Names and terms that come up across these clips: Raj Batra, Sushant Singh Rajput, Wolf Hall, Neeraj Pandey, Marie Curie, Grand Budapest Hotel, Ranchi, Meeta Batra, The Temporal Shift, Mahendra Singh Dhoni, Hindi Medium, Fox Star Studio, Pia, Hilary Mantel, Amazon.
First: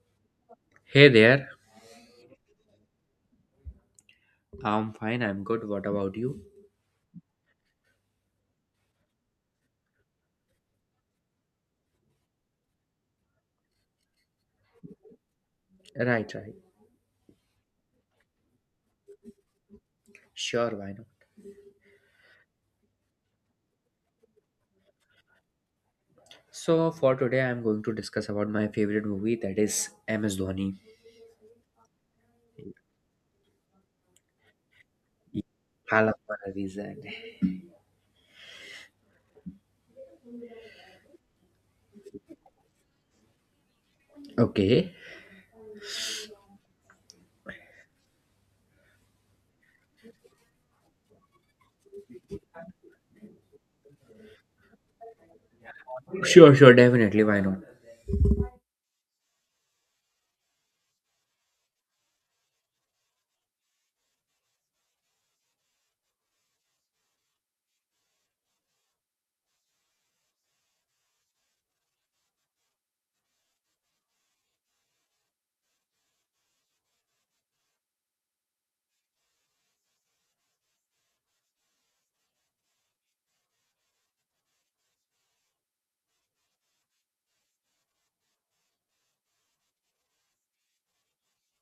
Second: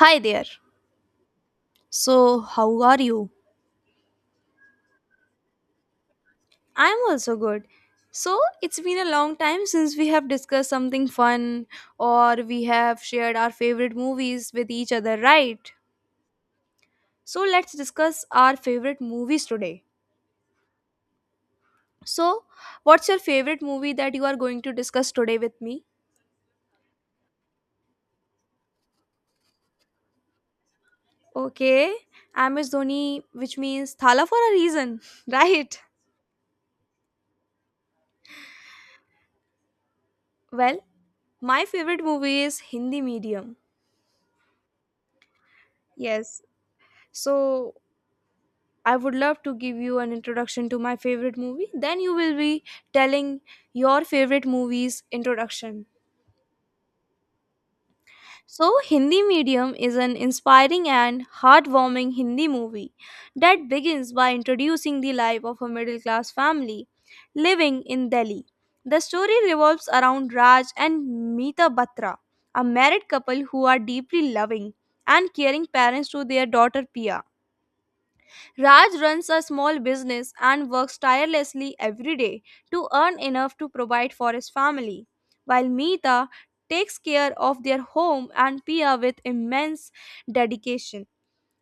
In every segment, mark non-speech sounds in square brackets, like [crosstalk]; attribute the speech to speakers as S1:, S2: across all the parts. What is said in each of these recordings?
S1: Hi there.
S2: Hey there.
S1: So, how are you?
S2: I'm fine. I'm good. What about you?
S1: I'm also good. So, it's been a long time since we have discussed something fun or we have shared our favorite movies with each other, right?
S2: Right, right.
S1: So, let's discuss our favorite movies today.
S2: Sure, why not?
S1: So, what's your favorite movie that you are going to discuss today with me?
S2: So for today, I'm going to discuss about my favorite movie that is MS Dhoni.
S1: Okay, I'm Miss Dhoni, which means Thala for a reason, [laughs] right?
S2: I love for a reason.
S1: Well, my favorite movie is Hindi medium.
S2: Okay.
S1: Yes. So, I would love to give you an introduction to my favorite movie. Then you will be telling your favorite movie's introduction.
S2: Sure. Definitely. Why not?
S1: So, Hindi Medium is an inspiring and heartwarming Hindi movie that begins by introducing the life of a middle class family living in Delhi. The story revolves around Raj and Meeta Batra, a married couple who are deeply loving and caring parents to their daughter Pia. Raj runs a small business and works tirelessly every day to earn enough to provide for his family, while Meeta takes care of their home and Pia with immense dedication.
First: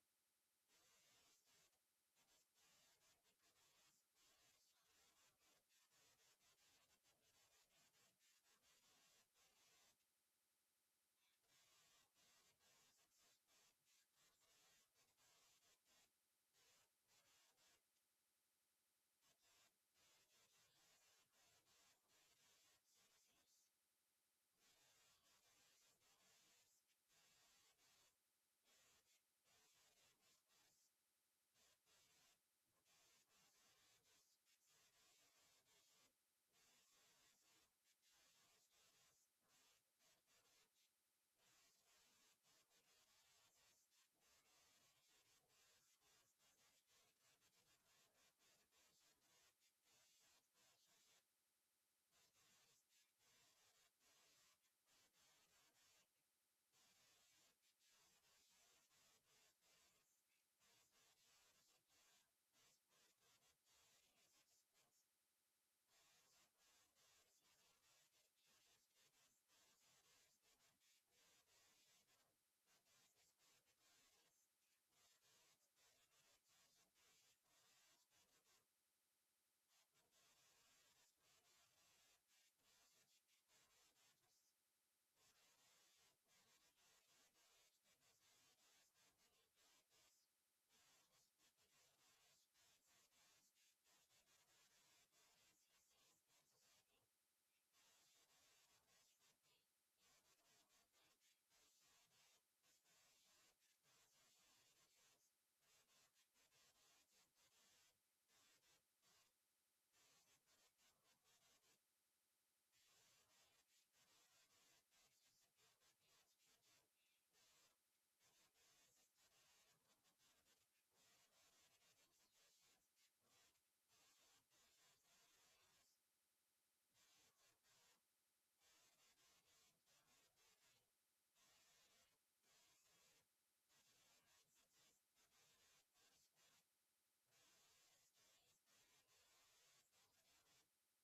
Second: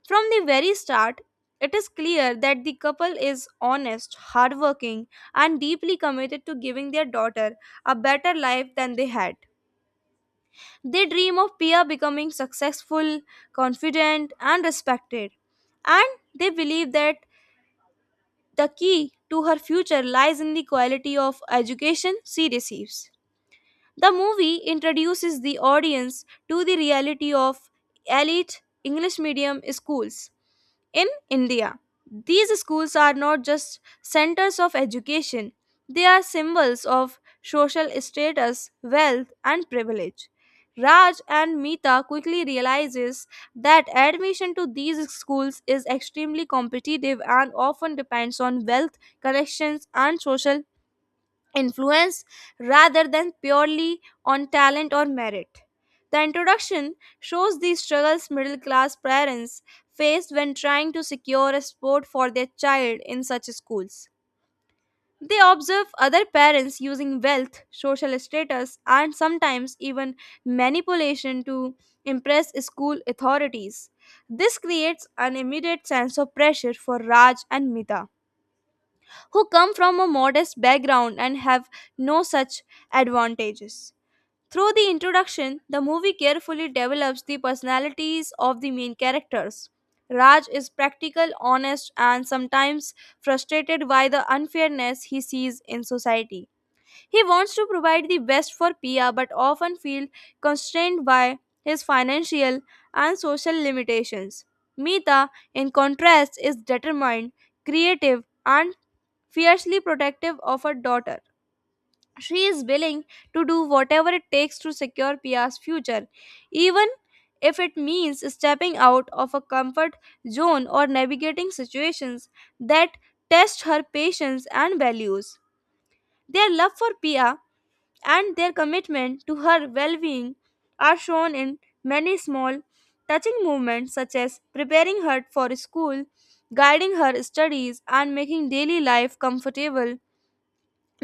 S1: From the very start, it is clear that the couple is honest, hardworking, and deeply committed to giving their daughter a better life than they had. They dream of Pia becoming successful, confident, and respected, and they believe that the key to her future lies in the quality of education she receives. The movie introduces the audience to the reality of elite English medium schools in India. These schools are not just centers of education, they are symbols of social status, wealth, and privilege. Raj and Meeta quickly realizes that admission to these schools is extremely competitive and often depends on wealth, connections, and social influence rather than purely on talent or merit. The introduction shows the struggles middle class parents faced when trying to secure a sport for their child in such schools. They observe other parents using wealth, social status, and sometimes even manipulation to impress school authorities. This creates an immediate sense of pressure for Raj and Mita, who come from a modest background and have no such advantages. Through the introduction, the movie carefully develops the personalities of the main characters. Raj is practical, honest, and sometimes frustrated by the unfairness he sees in society. He wants to provide the best for Pia but often feels constrained by his financial and social limitations. Mita, in contrast, is determined, creative, and fiercely protective of her daughter. She is willing to do whatever it takes to secure Pia's future, even if it means stepping out of a comfort zone or navigating situations that test her patience and values. Their love for Pia and their commitment to her well being are shown in many small, touching movements such as preparing her for school, guiding her studies, and making daily life comfortable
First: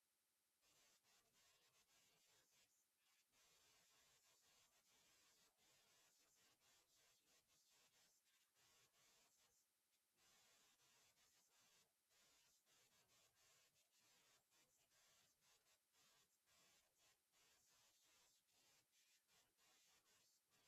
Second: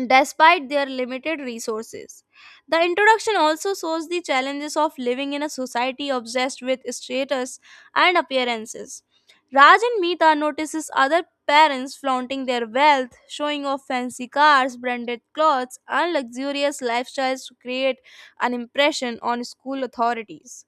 S1: despite their limited resources. The introduction also shows the challenges of living in a society obsessed with status and appearances. Raj and Meeta notices other parents flaunting their wealth, showing off fancy cars, branded clothes, and luxurious lifestyles to create an impression on school authorities.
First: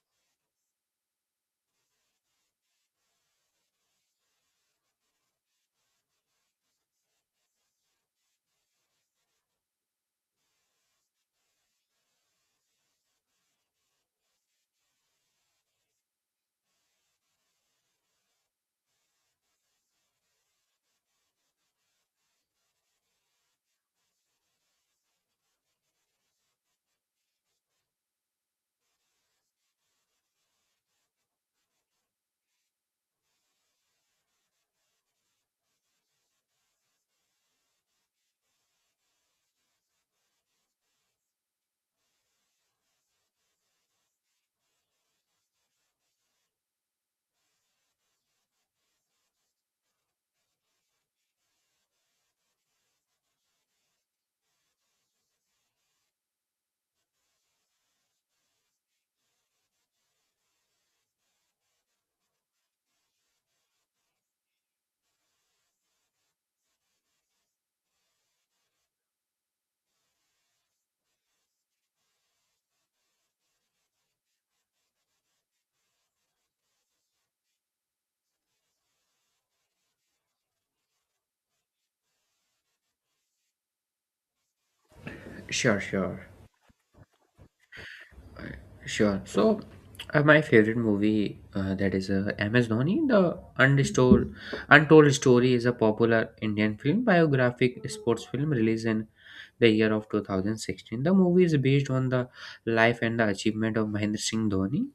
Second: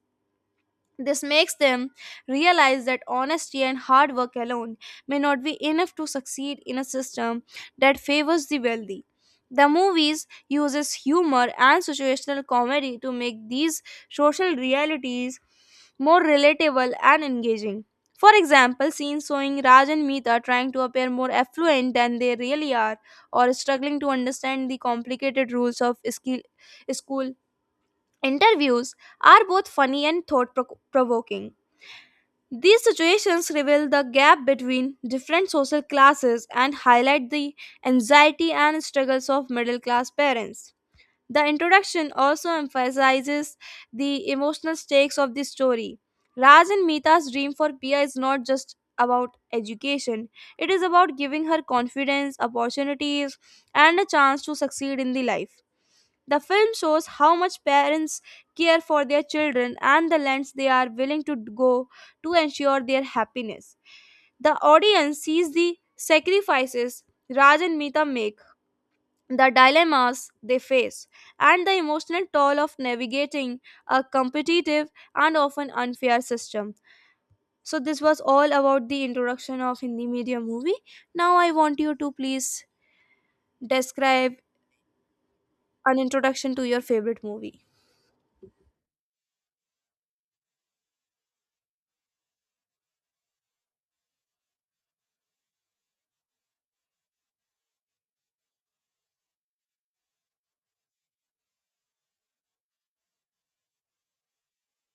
S1: This makes them realize that honesty and hard work alone may not be enough to succeed in a system that favors the wealthy. The movies uses humor and situational comedy to make these social realities more relatable and engaging. For example, scenes showing Raj and Meeta trying to appear more affluent than they really are, or struggling to understand the complicated rules of school interviews, are both funny and thought provoking. These situations reveal the gap between different social classes and highlight the anxiety and struggles of middle class parents. The introduction also emphasizes the emotional stakes of the story. Raj and Meeta's dream for Pia is not just about education, it is about giving her confidence, opportunities, and a chance to succeed in the life. The film shows how much parents care for their children and the lengths they are willing to go to ensure their happiness. The audience sees the sacrifices Raj and Meeta make, the dilemmas they face, and the emotional toll of navigating a competitive and often unfair system. So, this was all about the introduction of Hindi Media movie. Now, I want you to please describe
S2: Sure,
S1: an
S2: sure.
S1: introduction to your favorite movie.
S2: Sure. So, my favorite movie that is MS Dhoni, Untold Story, is a popular Indian film biographic sports film released in the year of 2016. The movie is based on the life and the achievement of Mahendra Singh Dhoni,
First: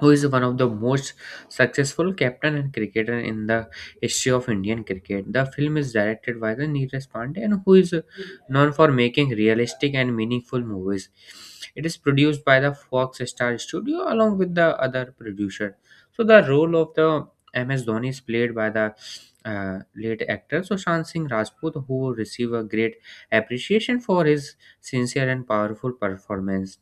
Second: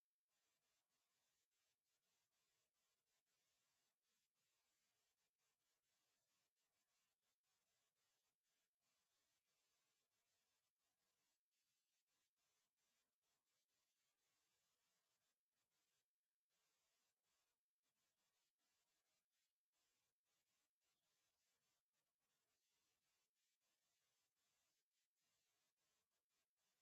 S2: who is one of the most successful captain and cricketer in the history of Indian cricket. The film is directed by the Neeraj Pandey, and who is known for making realistic and meaningful movies. It is produced by the Fox Star Studio along with the other producer. So the role of the MS Dhoni is played by the late actor Sushant Singh Rajput, who received a great appreciation for his sincere and powerful performance.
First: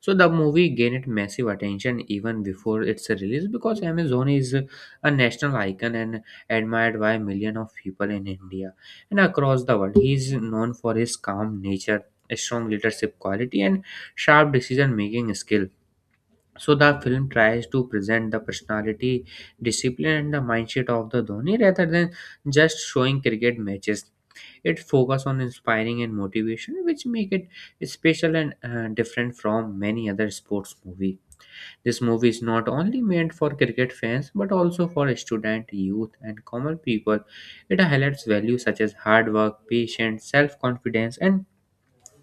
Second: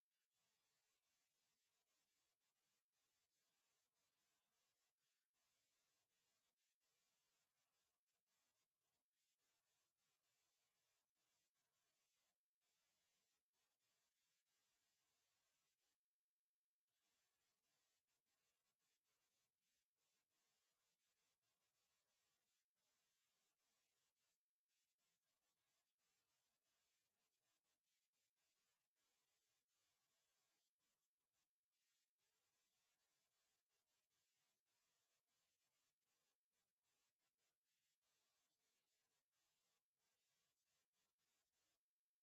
S2: So the movie gained massive attention even before its release because Amazon is a national icon and admired by millions of people in India and across the world. He is known for his calm nature, strong leadership quality, and sharp decision-making skill. So the film tries to present the personality, discipline, and the mindset of the Dhoni rather than just showing cricket matches. It focuses on inspiring and motivation, which make it special and different from many other sports movie. This movie is not only meant for cricket fans but also for student, youth, and common people. It highlights values such as hard work, patience, self-confidence, and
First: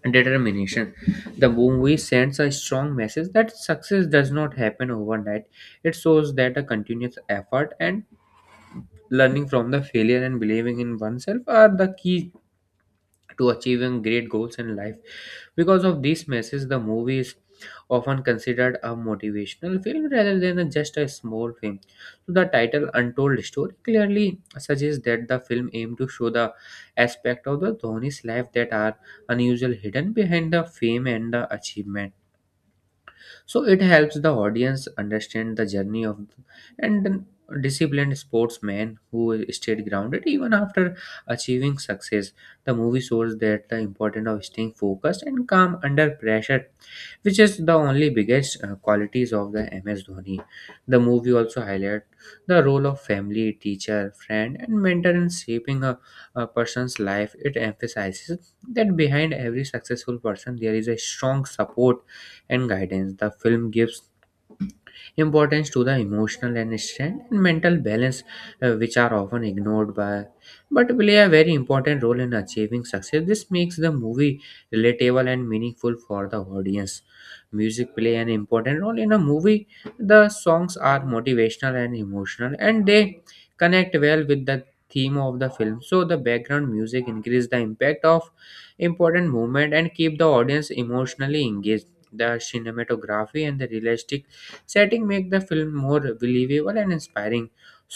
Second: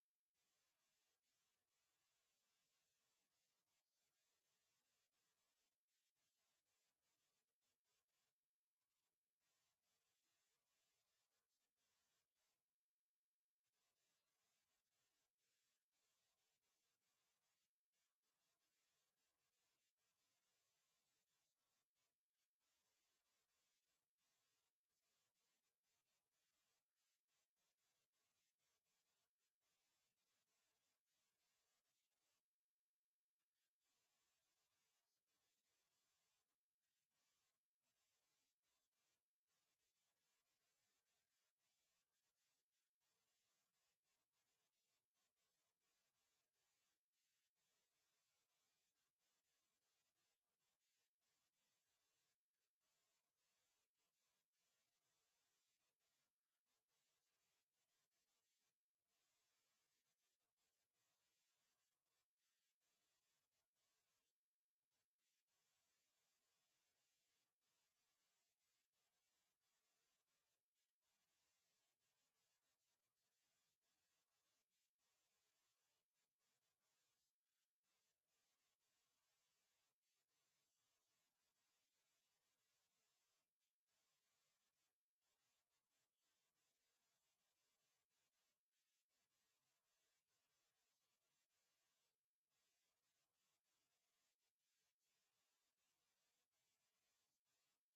S2: determination. The movie sends a strong message that success does not happen overnight. It shows that a continuous effort and learning from the failure and believing in oneself are the key to achieving great goals in life. Because of this message, the movie is often considered a motivational film rather than just a small film. So the title Untold Story clearly suggests that the film aimed to show the aspect of the Dhoni's life that are unusual hidden behind the fame and the achievement, so it helps the audience understand the journey of and then disciplined sportsman who stayed grounded even after achieving success. The movie shows that the importance of staying focused and calm under pressure, which is the only biggest qualities of the MS Dhoni. The movie also highlights the role of family, teacher, friend, and mentor in shaping a person's life. It emphasizes that behind every successful person there is a strong support and guidance. The film gives importance to the emotional and strength and mental balance, which are often ignored by but play a very important role in achieving success. This makes the movie relatable and meaningful for the audience. Music play an important role in a movie. The songs are motivational and emotional, and they connect well with the theme of the film. So the background music increase the impact of important movement and keep the audience emotionally engaged. The cinematography and the realistic setting make the film more believable and inspiring.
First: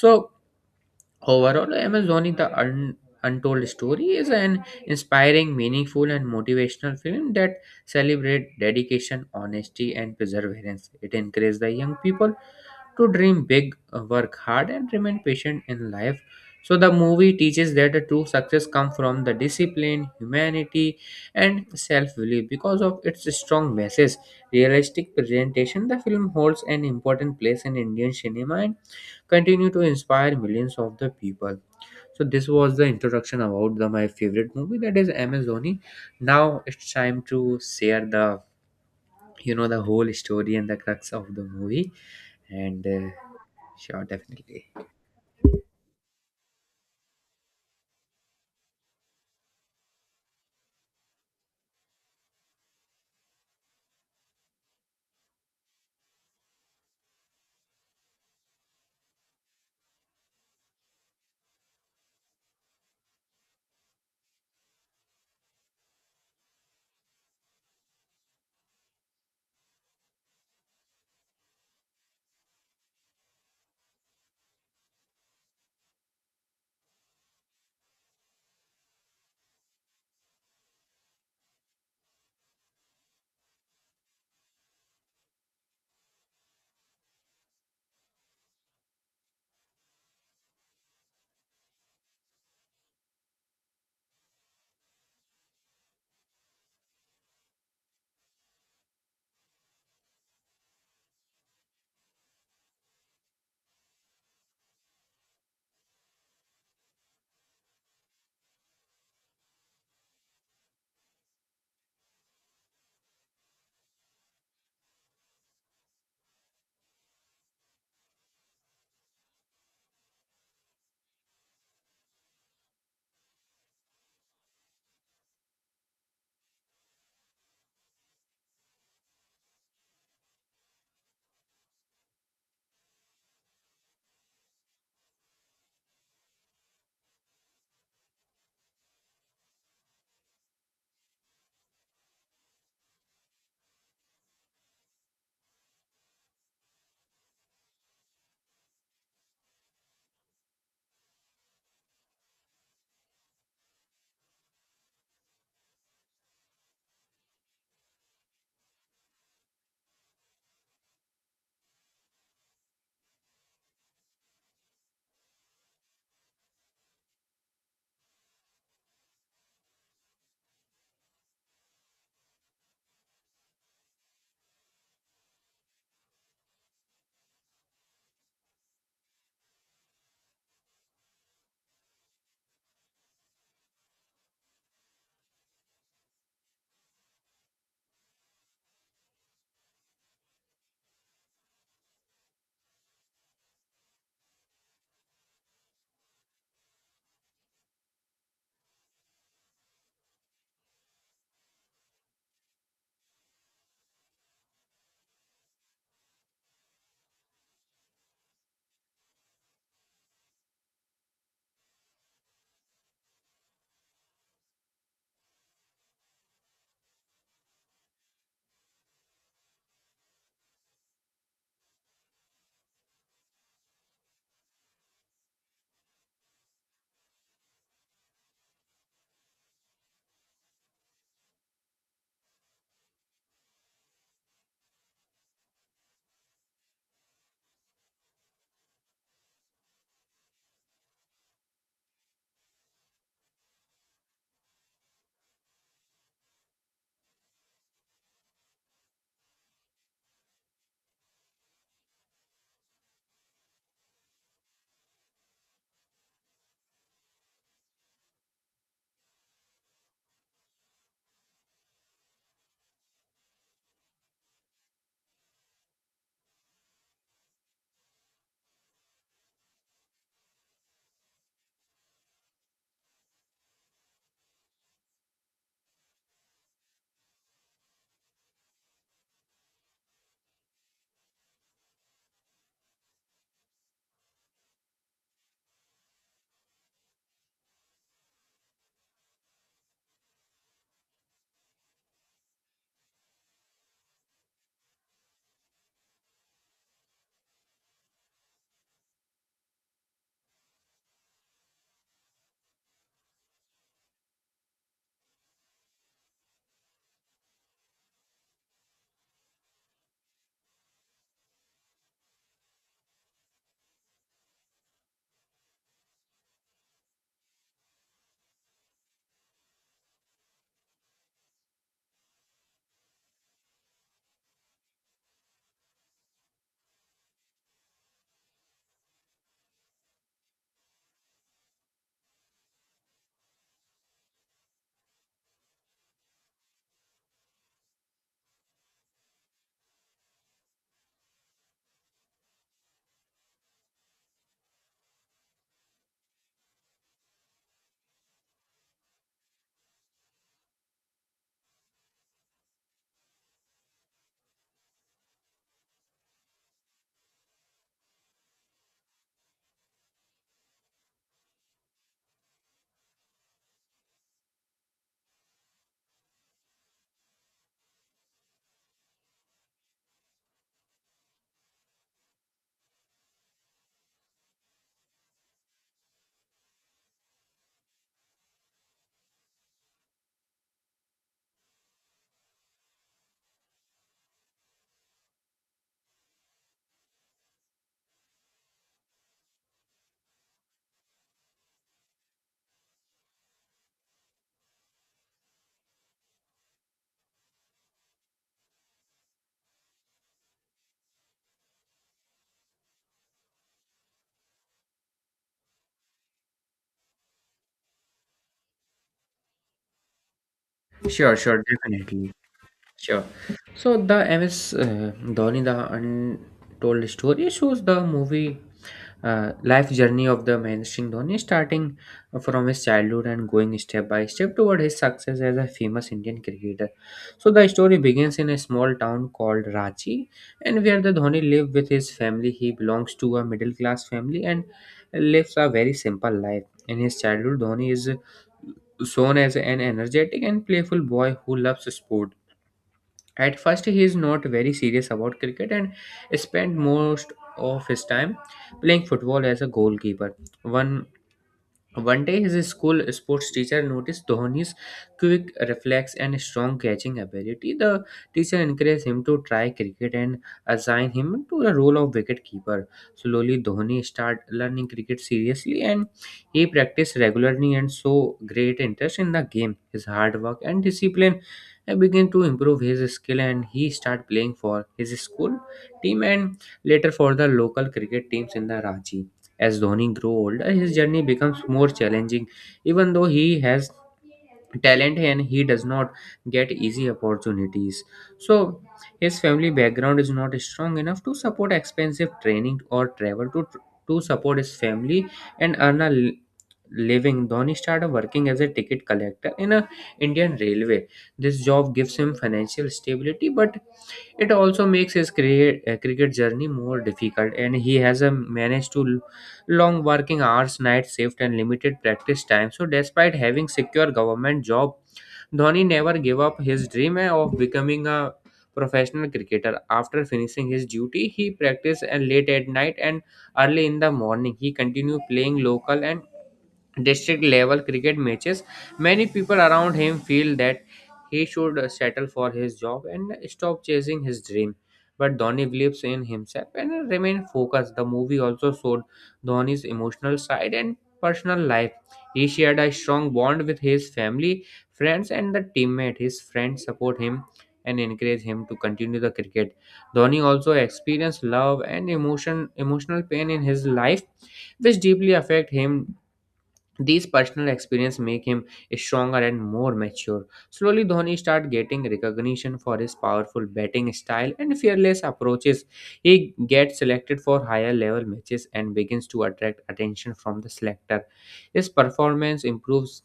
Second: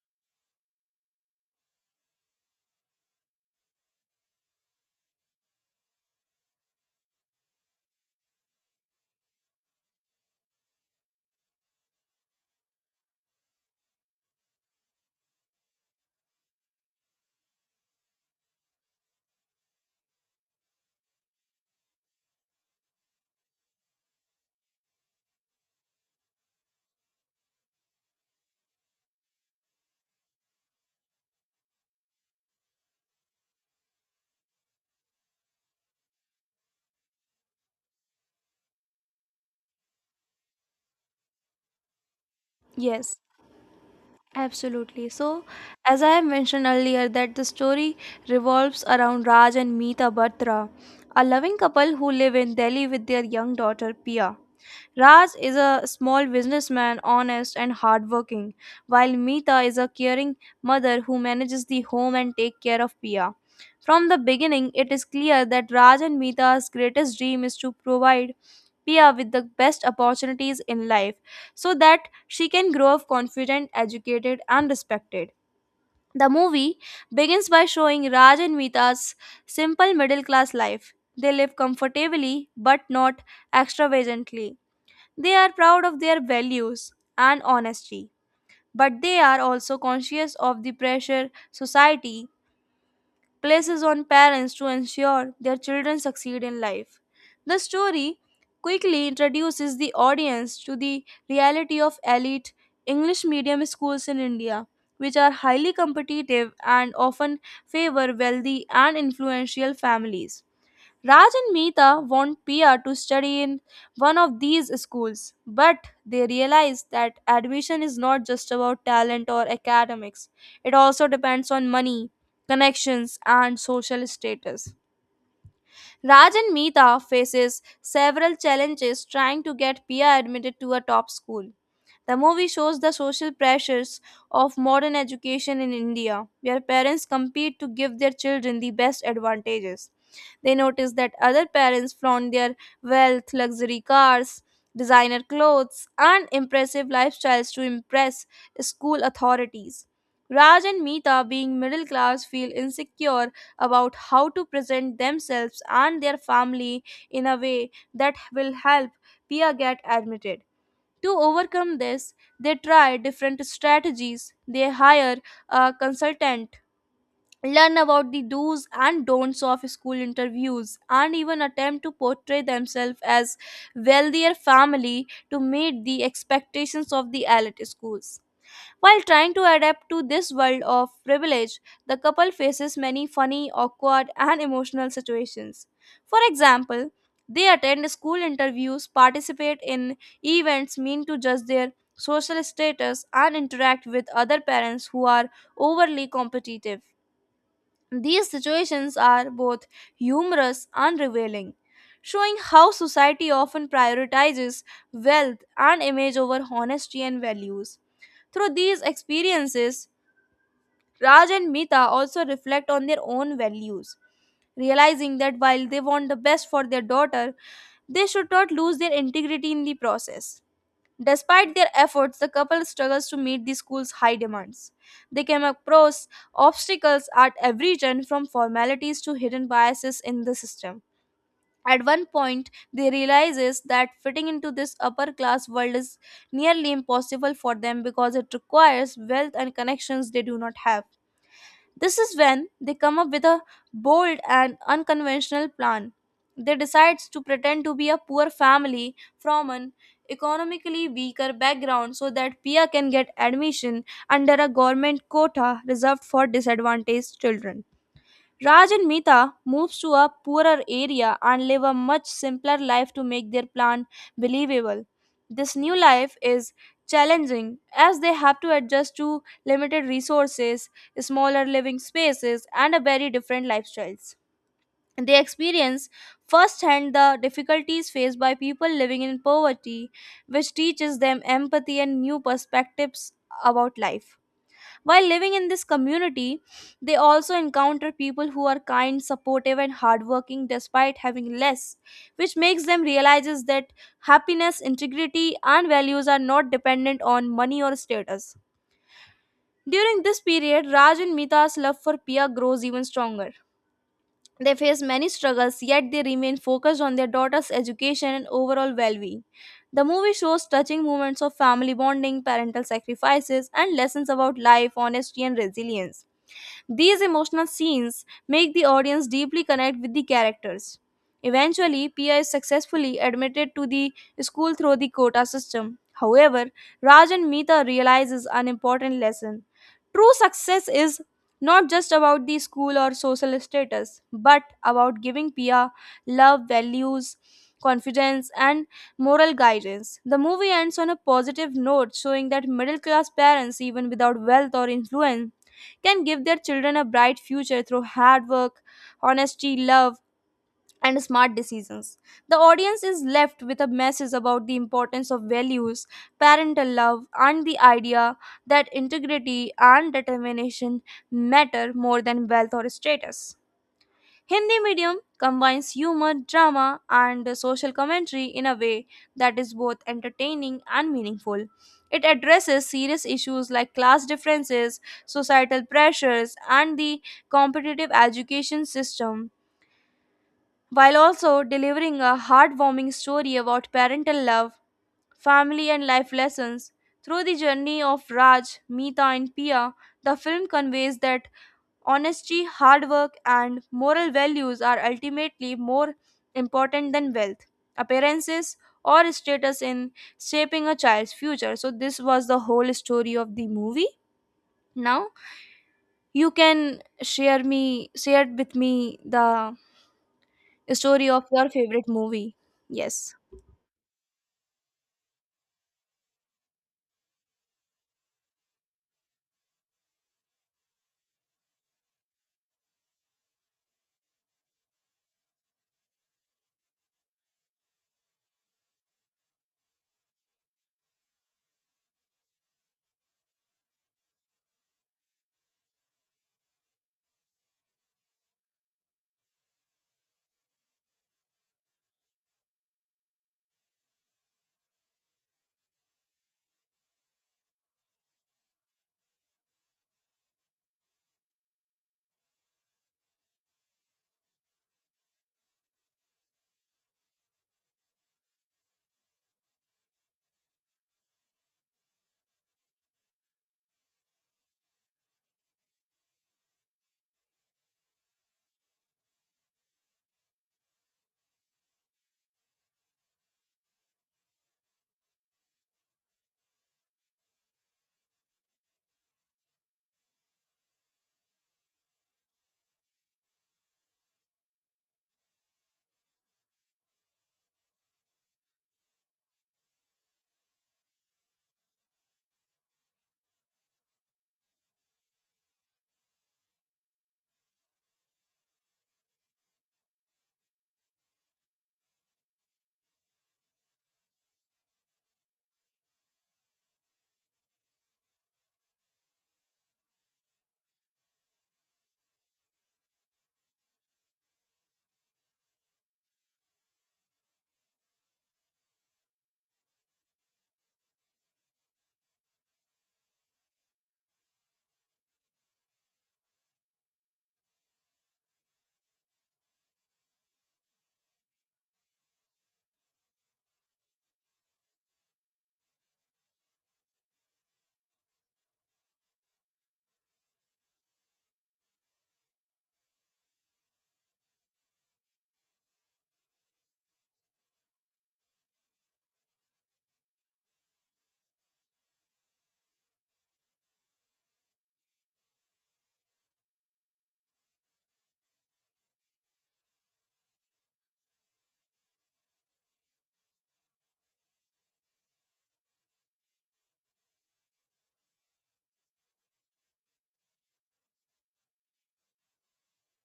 S2: So overall, amazoni untold story is an inspiring, meaningful, and motivational film that celebrates dedication, honesty, and perseverance. It encourages the young people to dream big, work hard, and remain patient in life. So the movie teaches that the true success comes from the discipline, humanity, and self-belief. Because of its strong message, realistic presentation, the film holds an important place in Indian cinema and continue to inspire millions of the people. So this was the introduction about the my favorite movie that is MS Dhoni. Now it's time to share the the whole story and the crux of the movie and
S1: Yes.
S2: Sure, definitely.
S1: Absolutely. So, as I have mentioned earlier, that the story revolves around Raj and Meeta Batra, a loving couple who live in Delhi with their young daughter Pia. Raj is a small businessman, honest and hardworking, while Meeta is a caring mother who manages the home and take care of Pia. From the beginning, it is clear that Raj and Meeta's greatest dream is to provide Pia with the best opportunities in life so that she can grow up confident, educated, and respected. The movie begins by showing Raj and Meeta's simple middle class life. They live comfortably but not extravagantly. They are proud of their values and honesty, but they are also conscious of the pressure society places on parents to ensure their children succeed in life. The story quickly introduces the audience to the reality of elite English medium schools in India, which are highly competitive and often favor wealthy and influential families. Raj and Meeta want Pia to study in one of these schools, but they realize that admission is not just about talent or academics. It also depends on money, connections, and social status. Raj and Meeta faces several challenges trying to get Pia admitted to a top school. The movie shows the social pressures of modern education in India, where parents compete to give their children the best advantages. They notice that other parents flaunt their wealth, luxury cars, designer clothes, and impressive lifestyles to impress school authorities. Raj and Meeta, being middle class, feel insecure about how to present themselves and their family in a way that will help Pia get admitted. To overcome this, they try different strategies. They hire a consultant, learn about the do's and don'ts of school interviews, and even attempt to portray themselves as wealthier family to meet the expectations of the elite schools. While trying to adapt to this world of privilege, the couple faces many funny, awkward, and emotional situations. For example, they attend school interviews, participate in events meant to judge their social status, and interact with other parents who are overly competitive. These situations are both humorous and revealing, showing how society often prioritizes wealth and image over honesty and values. Through these experiences, Raj and Mita also reflect on their own values, realizing that while they want the best for their daughter, they should not lose their integrity in the process. Despite their efforts, the couple struggles to meet the school's high demands. They came across obstacles at every turn, from formalities to hidden biases in the system. At one point, they realizes that fitting into this upper class world is nearly impossible for them because it requires wealth and connections they do not have. This is when they come up with a bold and unconventional plan. They decide to pretend to be a poor family from an economically weaker background so that Pia can get admission under a government quota reserved for disadvantaged children. Raj and Meeta moves to a poorer area and live a much simpler life to make their plan believable. This new life is challenging, as they have to adjust to limited resources, smaller living spaces, and a very different lifestyles. They experience firsthand the difficulties faced by people living in poverty, which teaches them empathy and new perspectives about life. While living in this community, they also encounter people who are kind, supportive, and hardworking despite having less, which makes them realize that happiness, integrity, and values are not dependent on money or status. During this period, Raj and Mita's love for Pia grows even stronger. They face many struggles, yet they remain focused on their daughter's education and overall well being. The movie shows touching moments of family bonding, parental sacrifices, and lessons about life, honesty, and resilience. These emotional scenes make the audience deeply connect with the characters. Eventually, Pia is successfully admitted to the school through the quota system. However, Raj and Meeta realizes an important lesson. True success is not just about the school or social status, but about giving Pia love, values, confidence, and moral guidance. The movie ends on a positive note, showing that middle class parents, even without wealth or influence, can give their children a bright future through hard work, honesty, love, and smart decisions. The audience is left with a message about the importance of values, parental love, and the idea that integrity and determination matter more than wealth or status. Hindi medium combines humor, drama, and social commentary in a way that is both entertaining and meaningful. It addresses serious issues like class differences, societal pressures, and the competitive education system, while also delivering a heartwarming story about parental love, family, and life lessons. Through the journey of Raj, Meeta, and Pia, the film conveys that honesty, hard work, and moral values are ultimately more important than wealth, appearances, or status in shaping a child's future. So, this was the whole story of the movie. Now, you can share with me the story of
S2: Sure,
S1: your favorite
S2: definitely.
S1: movie.
S2: Sure.
S1: Yes.
S2: So the MS Dhoni, the untold story shows the movie life journey of the Mahendra Singh Dhoni, starting from his childhood and going step by step toward his success as a famous Indian cricketer. So the story begins in a small town called Ranchi, and where the Dhoni lived with his family. He belongs to a middle class family and lives a very simple life. In his childhood, Dhoni is shown as an energetic and playful boy who loves sport at first, he is not very serious about cricket and spent most of his time playing football as a goalkeeper. One One day, his school sports teacher noticed Dhoni's quick reflex and strong catching ability. The teacher encouraged him to try cricket and assigned him to the role of wicketkeeper. Slowly, Dhoni started learning cricket seriously, and he practiced regularly and so great interest in the game. His hard work and discipline began to improve his skill, and he started playing for his school team and later for the local cricket teams in the Ranchi. As Dhoni grew older, his journey becomes more challenging. Even though he has talent, and he does not get easy opportunities. So his family background is not strong enough to support expensive training or travel to support his family and earn a living. Dhoni started working as a ticket collector in a Indian railway. This job gives him financial stability, but it also makes his cricket journey more difficult, and he has managed to long working hours, night shift, and limited practice time. So, despite having secure government job, Dhoni never gave up his dream of becoming a professional cricketer. After finishing his duty, he practiced and late at night and early in the morning. He continued playing local and district level cricket matches. Many people around him feel that he should settle for his job and stop chasing his dream, but Dhoni believes in himself and remain focused. The movie also showed Dhoni's emotional side and personal life. He shared a strong bond with his family, friends, and the teammate. His friends support him and encourage him to continue the cricket. Dhoni also experienced love and emotional pain in his life, which deeply affect him. These personal experience make him stronger and more mature. Slowly, Dhoni started getting recognition for his powerful batting style and fearless approaches. He gets selected for higher level matches and begins to attract attention from the selector. His performance improves,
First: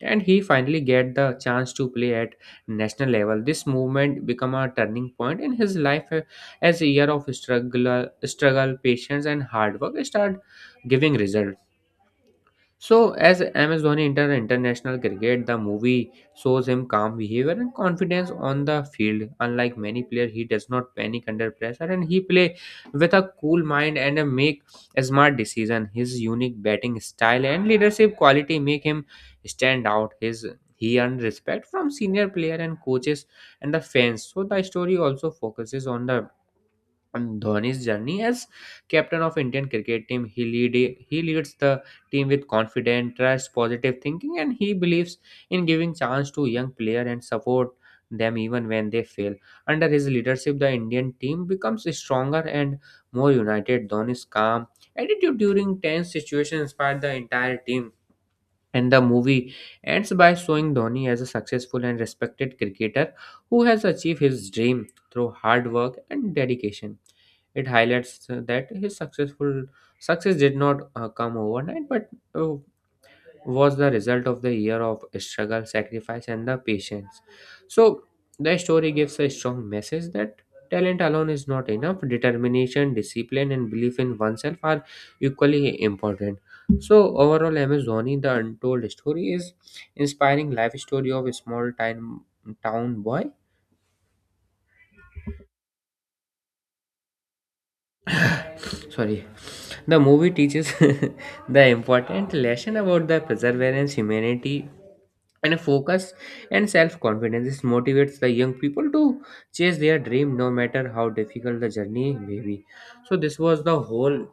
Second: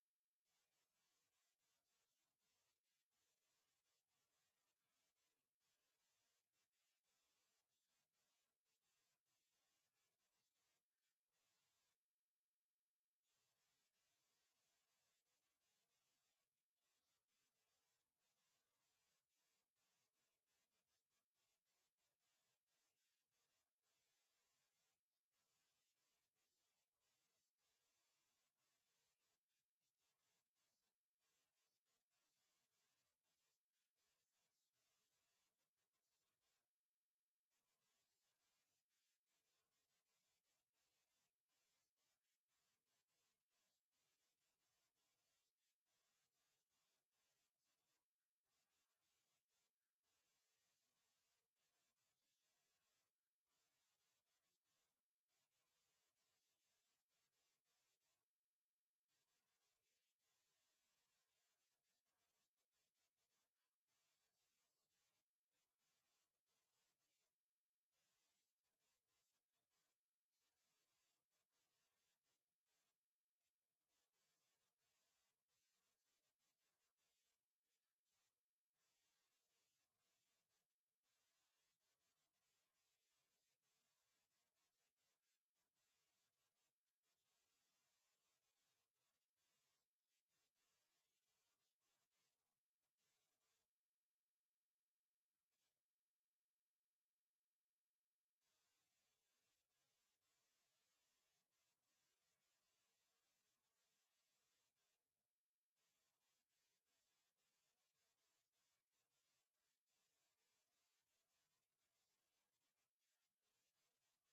S2: and he finally get the chance to play at national level. This movement become a turning point in his life, as a year of struggle, patience, and hard work start giving result. So, as Amazon enter international cricket, the movie shows him calm behavior and confidence on the field. Unlike many players, he does not panic under pressure, and he play with a cool mind and a make a smart decision. His unique batting style and leadership quality make him stand out. His He earned respect from senior player and coaches and the fans. So the story also focuses on the on Dhoni's journey as captain of Indian cricket team. He leads the team with confidence, trust, positive thinking, and he believes in giving chance to young player and support them even when they fail. Under his leadership, the Indian team becomes stronger and more united. Dhoni's calm attitude during tense situation inspired the entire team, and the movie ends by showing Dhoni as a successful and respected cricketer who has achieved his dream through hard work and dedication. It highlights that his success did not come overnight, but was the result of the year of struggle, sacrifice, and the patience. So, the story gives a strong message that talent alone is not enough. Determination, discipline, and belief in oneself are equally important. So, overall, MS Dhoni, the untold story, is inspiring life story of a small time town boy [laughs] Sorry. The movie teaches [laughs] the important lesson about the perseverance, humanity, and focus and self-confidence. This motivates the young people to chase their dream no matter how difficult the journey may be. So this was the whole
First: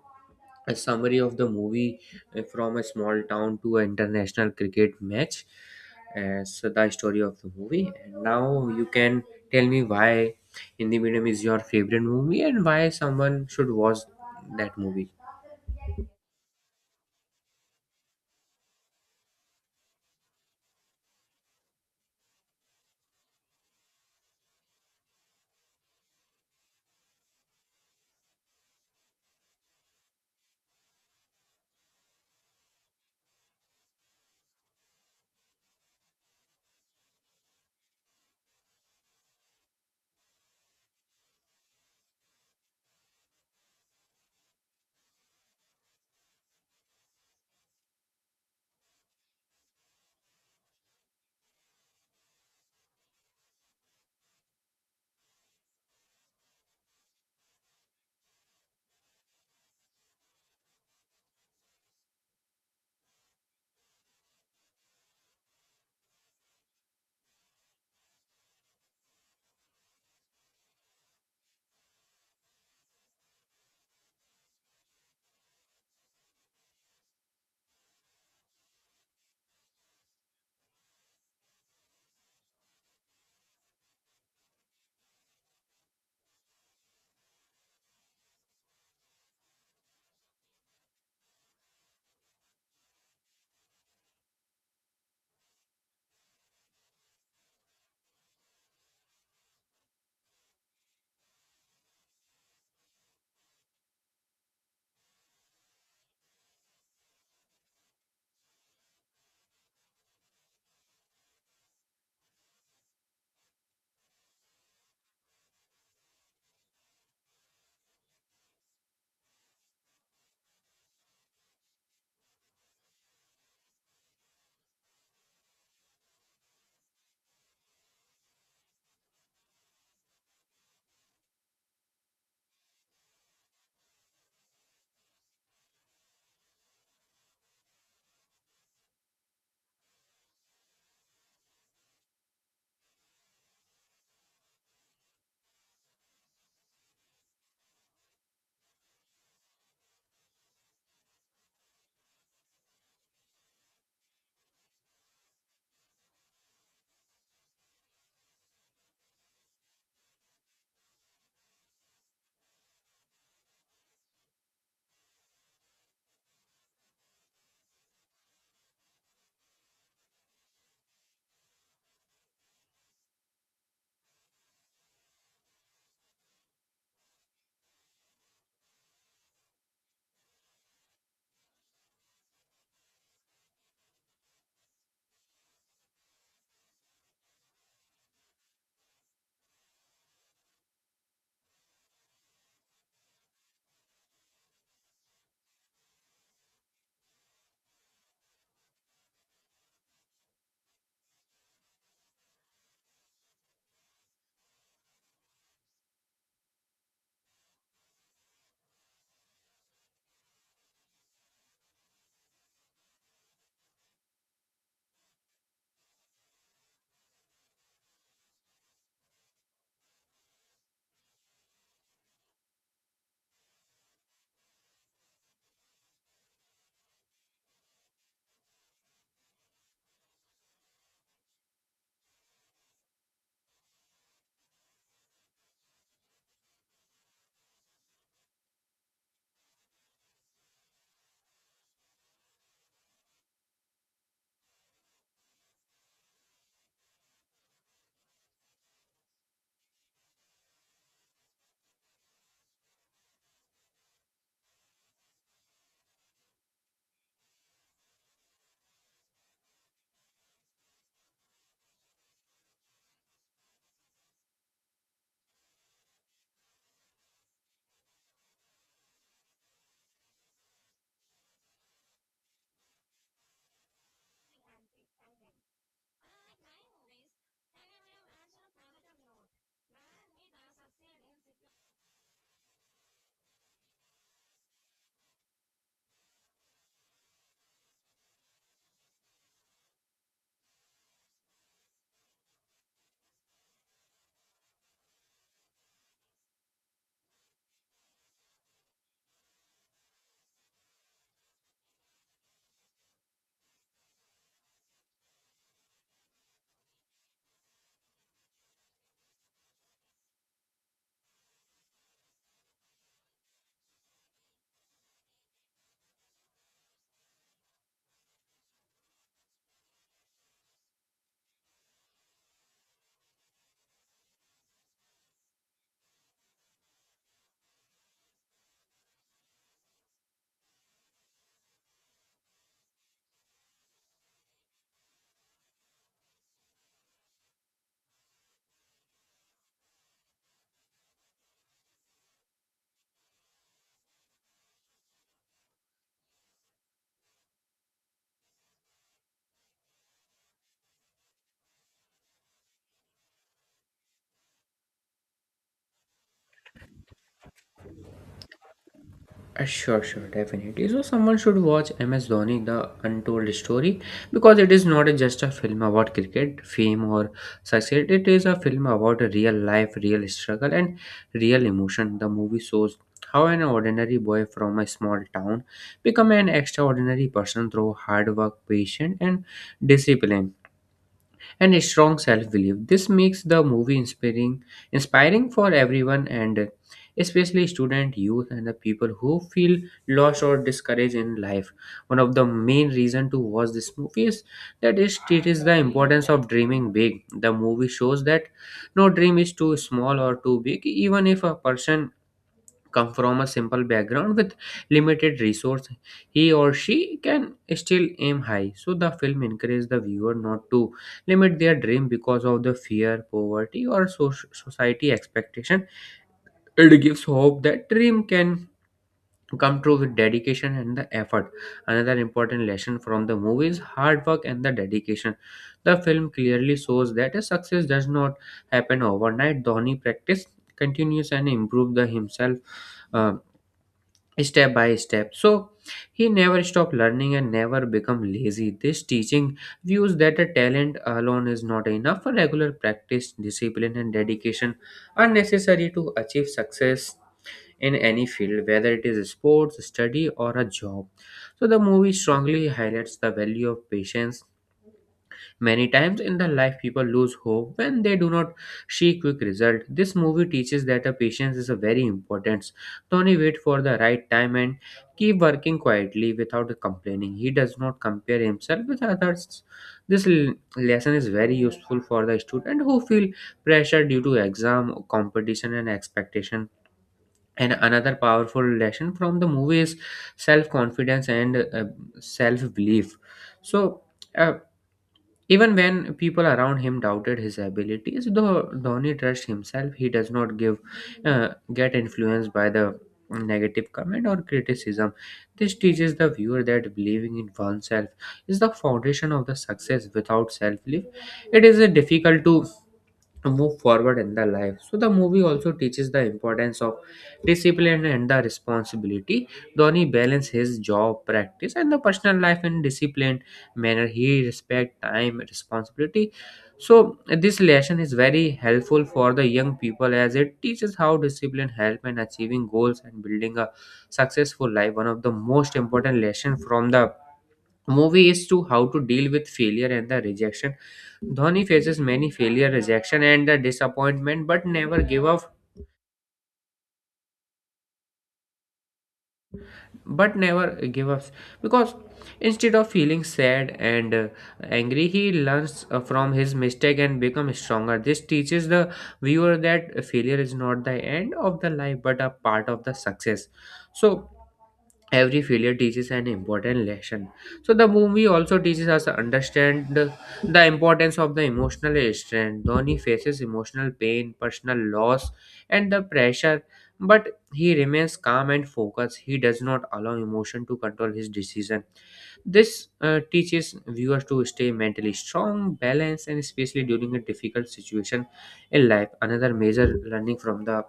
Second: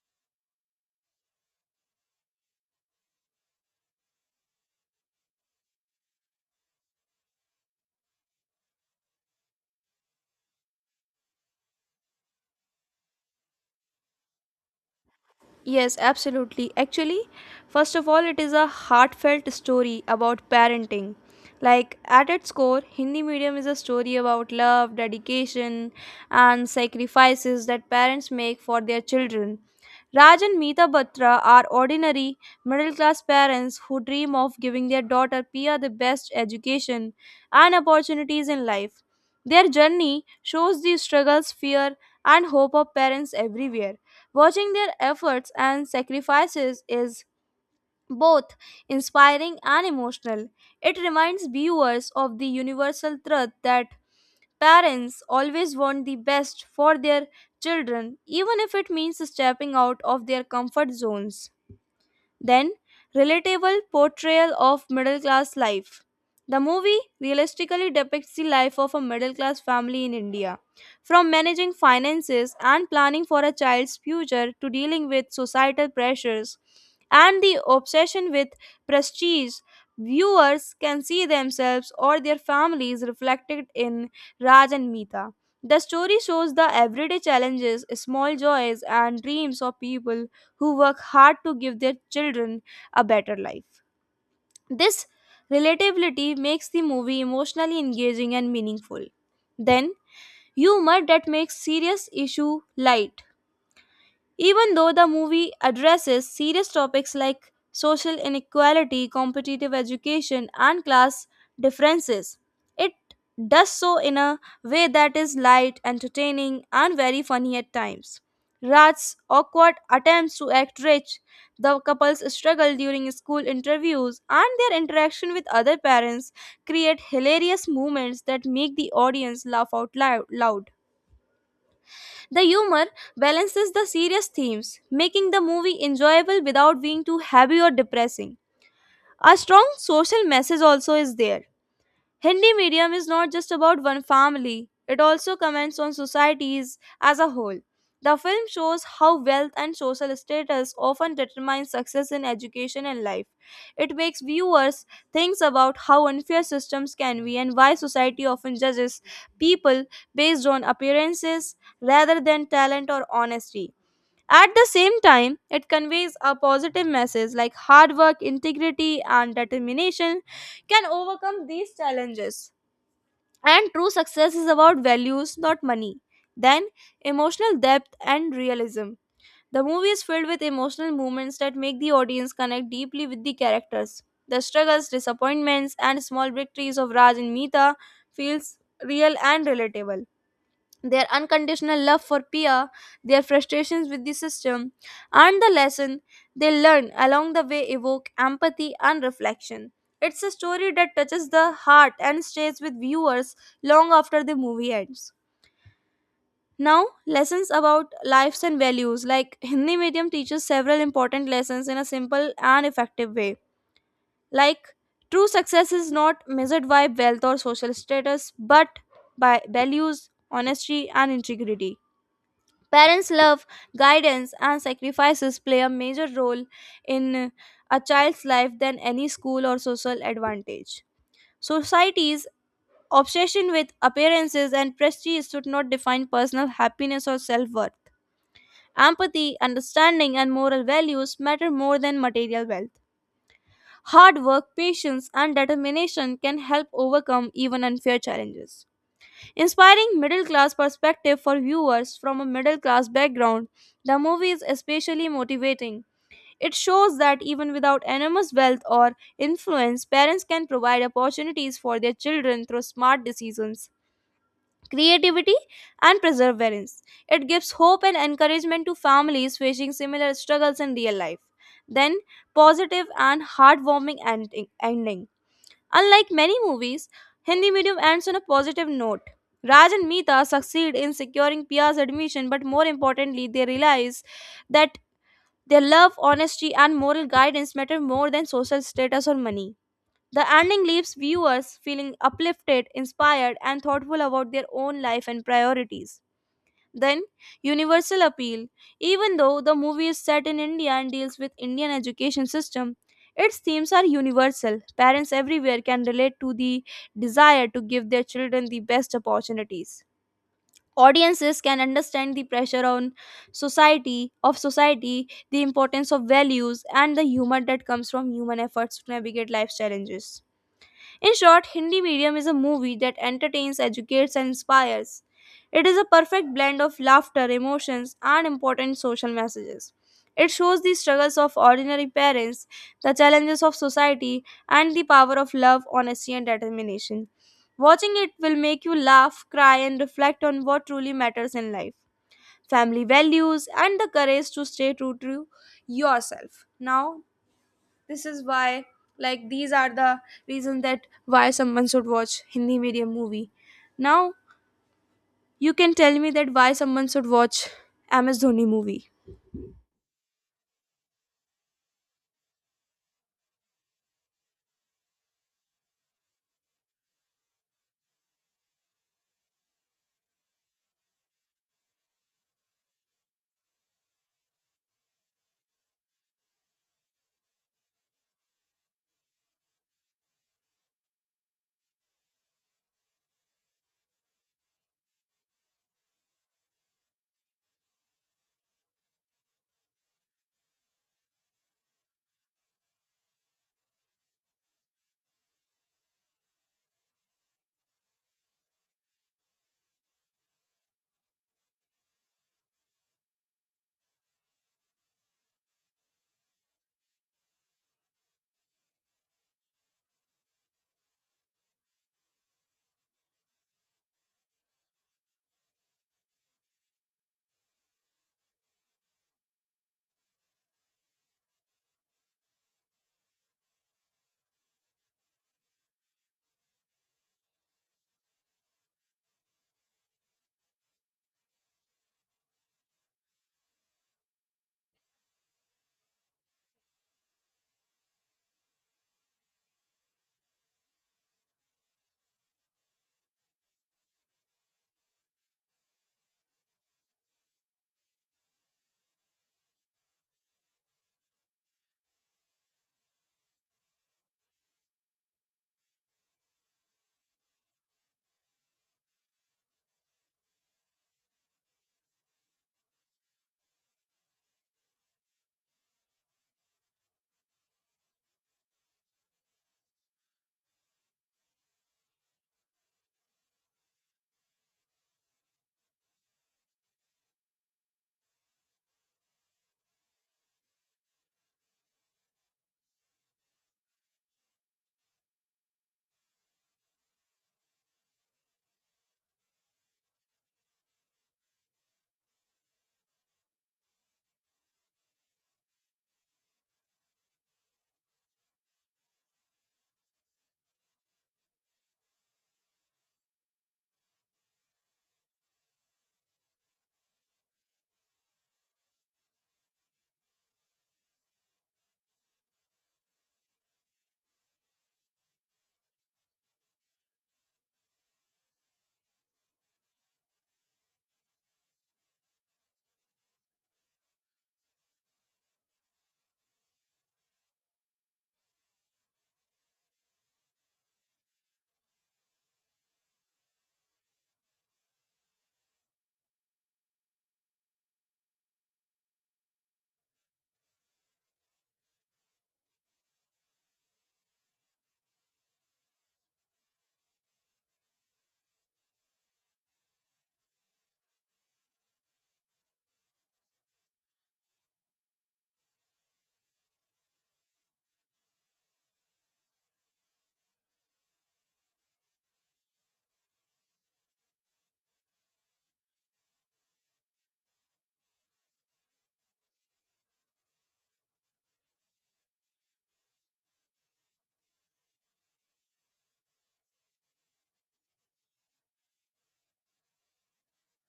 S2: a summary of the movie, from a small town to an international cricket match as the story of the movie. And now you can tell me why Hindi Medium is your favorite movie and why someone should watch that movie.
S1: Yes, absolutely. Actually, first of all, it is a heartfelt story about parenting. Like, at its core, Hindi medium is a story about love, dedication, and sacrifices that parents make for their children. Raj and Meeta Batra are ordinary middle class parents who dream of giving their daughter Pia the best education and opportunities in life. Their journey shows the struggles, fear, and hope of parents everywhere. Watching their efforts and sacrifices is both inspiring and emotional. It reminds viewers of the universal truth that parents always want the best for their children, even if it means stepping out of their comfort zones. Then, relatable portrayal of middle class life. The movie realistically depicts the life of a middle class family in India, from managing finances and planning for a child's future to dealing with societal pressures and the obsession with prestige. Viewers can see themselves or their families reflected in Raj and Meeta. The story shows the everyday challenges, small joys, and dreams of people who work hard to give their children a better life. This relatability makes the movie emotionally engaging and meaningful. Then, humor that makes serious issue light. Even though the movie addresses serious topics like social inequality, competitive education, and class differences, it does so in a way that is light, entertaining, and very funny at times. Raj's awkward attempts to act rich, the couple's struggle during school interviews, and their interaction with other parents create hilarious moments that make the audience laugh out loud. The humor balances the serious themes, making the movie enjoyable without being too heavy or depressing. A strong social message also is there. Hindi medium is not just about one family, it also comments on societies as a whole. The film shows how wealth and social status often determine success in education and life. It makes viewers think about how unfair systems can be and why society often judges people based on appearances rather than talent or honesty. At the same time, it conveys a positive message like hard work, integrity, and determination can overcome these challenges. And true success is about values, not money. Then, emotional depth and realism. The movie is filled with emotional moments that make the audience connect deeply with the characters. The struggles, disappointments, and small victories of Raj and Meeta feels real and relatable. Their unconditional love for Pia, their frustrations with the system, and the lesson they learn along the way evoke empathy and reflection. It's a story that touches the heart and stays with viewers long after the movie ends. Now, lessons about lives and values. Like Hindi medium teaches several important lessons in a simple and effective way. Like true success is not measured by wealth or social status, but by values, honesty, and integrity. Parents' love, guidance, and sacrifices play a major role in a child's life than any school or social advantage. Society's obsession with appearances and prestige should not define personal happiness or self worth. Empathy, understanding, and moral values matter more than material wealth. Hard work, patience, and determination can help overcome even unfair challenges. Inspiring middle class perspective for viewers from a middle class background, the movie is especially motivating. It shows that even without enormous wealth or influence, parents can provide opportunities for their children through smart decisions, creativity, and perseverance. It gives hope and encouragement to families facing similar struggles in real life. Then, positive and heartwarming ending. Unlike many movies, Hindi medium ends on a positive note. Raj and Meeta succeed in securing Pia's admission, but more importantly, they realize that their love, honesty, and moral guidance matter more than social status or money. The ending leaves viewers feeling uplifted, inspired, and thoughtful about their own life and priorities. Then universal appeal. Even though the movie is set in India and deals with Indian education system, its themes are universal. Parents everywhere can relate to the desire to give their children the best opportunities. Audiences can understand the pressure on society, the importance of values and the humor that comes from human efforts to navigate life's challenges. In short, Hindi Medium is a movie that entertains, educates, and inspires. It is a perfect blend of laughter, emotions, and important social messages. It shows the struggles of ordinary parents, the challenges of society, and the power of love, honesty, and determination. Watching it will make you laugh, cry, and reflect on what truly matters in life, family values, and the courage to stay true to yourself. Now, this is why, like, these are the reasons that why someone should watch hindi medium movie. Now you can tell me that why someone should watch ms dhoni movie.
S2: Sure, definitely. So, someone should watch MS Dhoni, The Untold Story, because it is not just a film about cricket, fame, or success. It is a film about a real life, real struggle, and real emotion. The movie shows how an ordinary boy from a small town become an extraordinary person through hard work, patience, and discipline and a strong self-belief. This makes the movie inspiring for everyone and especially student, youth, and the people who feel lost or discouraged in life. One of the main reason to watch this movie is that it teaches the importance of dreaming big. The movie shows that no dream is too small or too big, even if a person come from a simple background with limited resource, he or she can still aim high. So the film encourages the viewer not to limit their dream because of the fear poverty or society expectation. It gives hope that dream can come true with dedication and the effort. Another important lesson from the movie is hard work and the dedication. The film clearly shows that a success does not happen overnight. Dhoni practiced continues and improved the himself, uh, step by step, so he never stopped learning and never become lazy. This teaching views that a talent alone is not enough. A regular practice, discipline, and dedication are necessary to achieve success in any field, whether it is sports, study, or a job. So the movie strongly highlights the value of patience. Many times in the life, people lose hope when they do not see quick result. This movie teaches that a patience is a very important. Tony wait for the right time and keep working quietly without complaining. He does not compare himself with others. This lesson is very useful for the student who feel pressure due to exam, competition, and expectation. And another powerful lesson from the movie is self confidence and self belief. So. Uh, Even when people around him doubted his abilities, though Dhoni trusts himself, he does not give get influenced by the negative comment or criticism. This teaches the viewer that believing in oneself is the foundation of the success. Without self-belief, it is difficult to move forward in the life. So the movie also teaches the importance of discipline and the responsibility. Dhoni balance his job, practice, and the personal life in disciplined manner. He respect time, responsibility. So this lesson is very helpful for the young people, as it teaches how discipline help in achieving goals and building a successful life. One of the most important lesson from the movie is to how to deal with failure and the rejection. Dhoni faces many failure, rejection, and the disappointment, but never give up. But never give up because instead of feeling sad and angry, he learns from his mistake and becomes stronger. This teaches the viewer that failure is not the end of the life, but a part of the success. So every failure teaches an important lesson. So the movie also teaches us to understand the importance of the emotional strength. Dhoni faces emotional pain, personal loss, and the pressure, but he remains calm and focused. He does not allow emotion to control his decision. This teaches viewers to stay mentally strong, balanced, and especially during a difficult situation in life. Another major learning from the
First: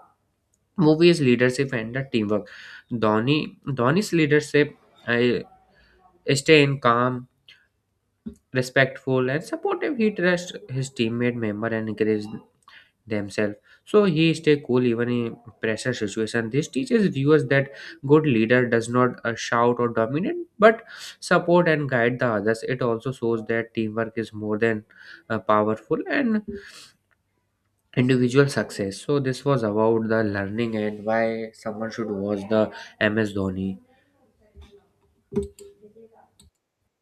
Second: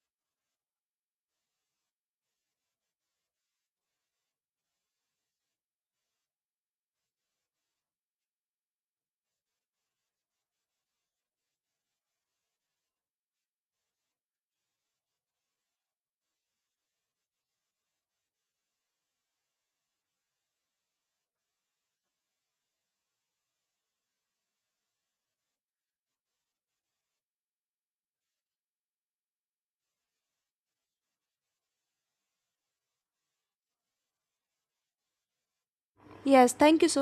S2: movie is leadership and the teamwork. Dhoni's leadership, I staying calm, respectful, and supportive. He trusts his teammate member and encourages themselves. So he stay cool even in pressure situation. This teaches viewers that good leader does not shout or dominate, but support and guide the others. It also shows that teamwork is more than powerful and individual success. So this was about the learning and why someone should watch the MS Dhoni.
S1: Yes, thank you so